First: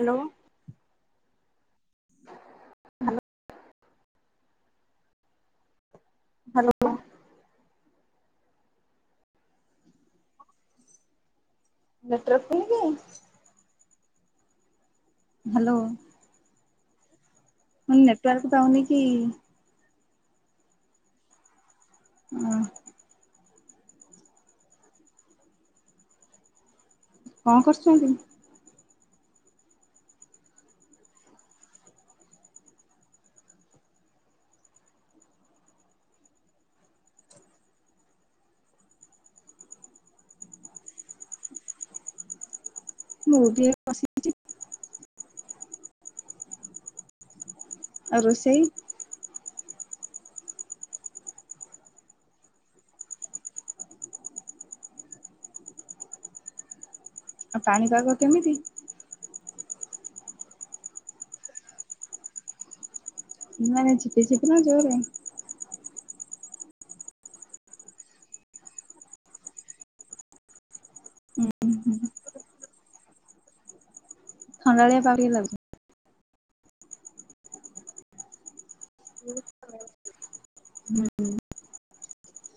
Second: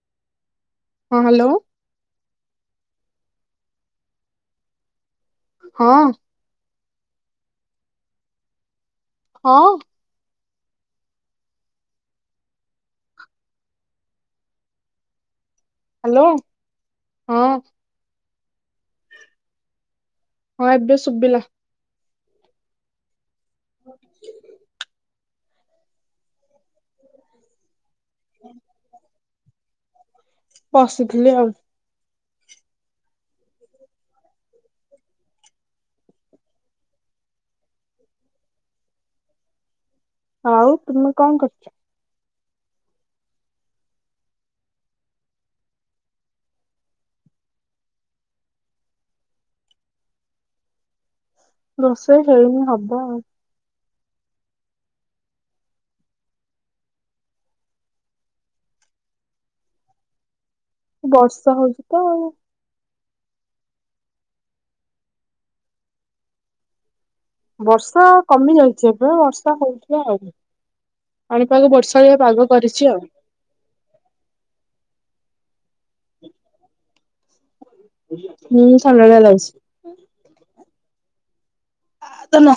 Hello ହଁ hello hello ହଁ hello ହଁ ନେଟୱର୍କ ପାଉନିକି? ହ୍ୟାଲୋ ହ୍ୟାଲୋ ହଁ ମୁଁ କଇନି ନେଟୱାର୍କ ପାଉନି କି? ହଁ ଏବେ ଶୁବିଲା। ହୁଁ ହ [unintelligible] କଣ କରୁଚନ୍ତି। ହୁଁ [unintelligible] ବସିଥିଲି ଆଉ। ଆଉ ତୁମେ କଣ କରୁଛ ମୁଁ ବି ବସିଛି। ଆଉ ରୋଷେଇ ରୋଷେଇ ହେଇନି ହବ ଆଉ ଆଉ ପାଣିପାଗ କେମିତି ବର୍ଷା ହଉଛି ତ ଆଉ ମାନେ ଝପିଝିପି ନା ଜୋର ବର୍ଷା କମି ଯାଇଛି ଏବେ ବର୍ଷା ହଉଛି ଆହୁରି ଉଁ ପାଣିପଖକୁ ହୁଁ ବର୍ଷାଳିଆ ପାଗ କରିଛି ଆଉ ଥଣ୍ଡା ଳିଆ ଲାଗେ ହଁ ଥଣ୍ଡାକିଆ ଲାଗାଉଛି ତ ନା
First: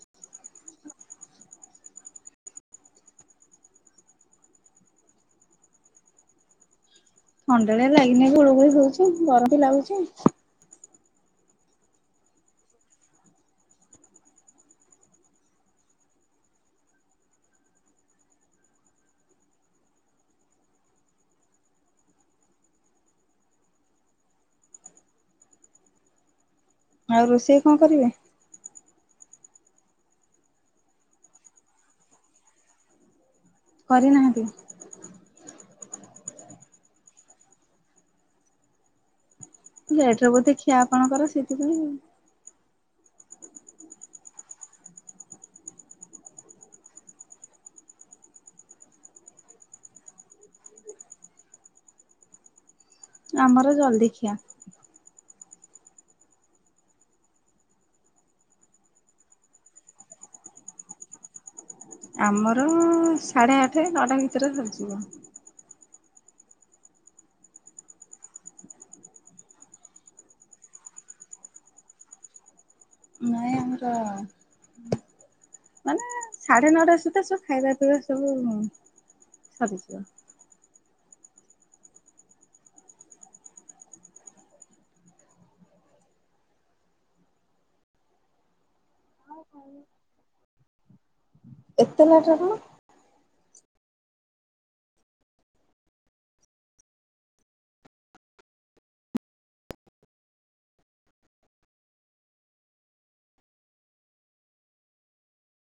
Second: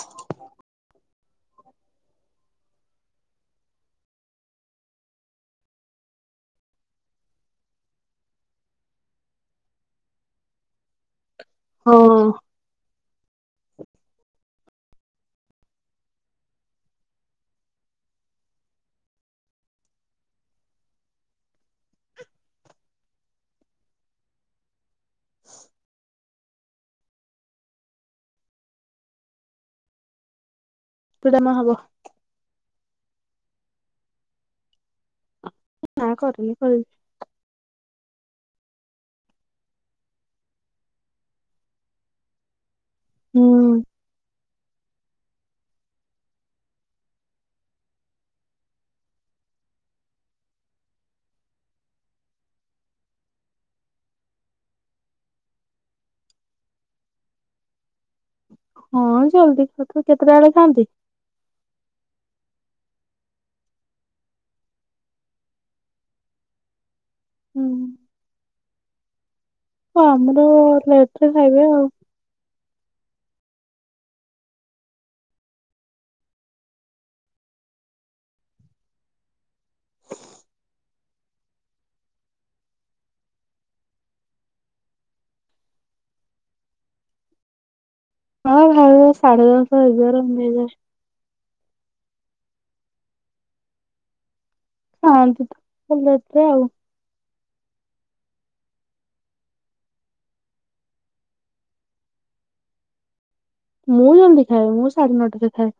ଥଣ୍ଡାଳିଆ ଲାଗିନି ଗୋଳୁଗୁଳି ହଉଛି ଗରମ ବି ଲାଗୁଛି ହଁ ଆଉ ରୋଷେଇ କଣ କରିବେ? ୁ ଟମା ହବ [unintelligible] କରିନାହାନ୍ତି। ନାଁ କରନି କହି ଲେଟରେ ବୋଧେ ଖିଆ ଆପଣଙ୍କର ସେଥିପାଇଁ। ହୁଁ। ଆମର ଜଲ୍ଦୀ ଖିଆ। ହଁ ଜଲ୍ଦି କେତେଟା ବେଳେ ଖଥାଆନ୍ତି। ଆମର ସାଢେ ଆଠ ନଟା ଭିତରେ ସରିଯିବ। ହୁଁ। ହଁ ଆମର ଲେଟ ରେ ଖାଇବେ ଆଉ। ନାଇଁ ଆମର [unintelligible] ସାଢ଼େ ନଅଟା ସୁଦ୍ଧା ସବୁ ଖାଇବା ପିଇବା ସବୁ ସରିଯି ହଁ ଭ ସେ ସାଢେ ଦଶହ ଏଜାର ନେଇଯାଏ ଏତେ ଲାଜ କଣ। ଶନ୍ତିୁ ତ ଭଲ ଏଥିରେ ଆଉ [unintelligible] ମୁଁ ଯେମିତି ଖାଏ ମୁଁ ସାଢେ ନଅଟାରେ ଖାଏ।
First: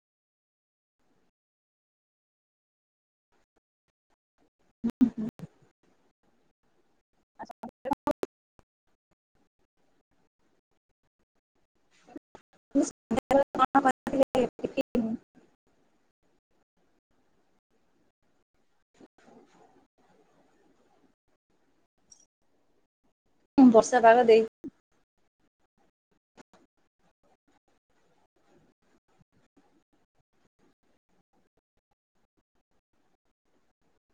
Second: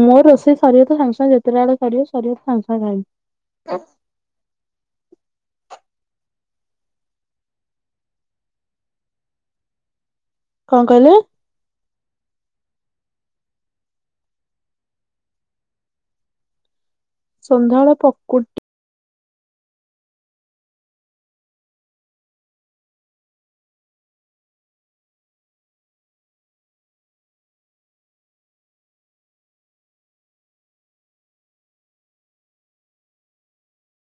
ମୋ ରୋଷେଇ ସରିବତ ସାଙ୍ଗେ ସାଙ୍ଗେ ଯେତେ ଟା ବେଳେ ସରିବ ସାଙ୍ଗେ ସାଙ୍ଗେ ଖାଇବି। କଣ କହିଲେ। [unintelligible] ସନ୍ଧ୍ୟା ବେଳେ ପକୁଡି ଟି ହଁ ବର୍ଷା ପାଗ ଦେଇଛି।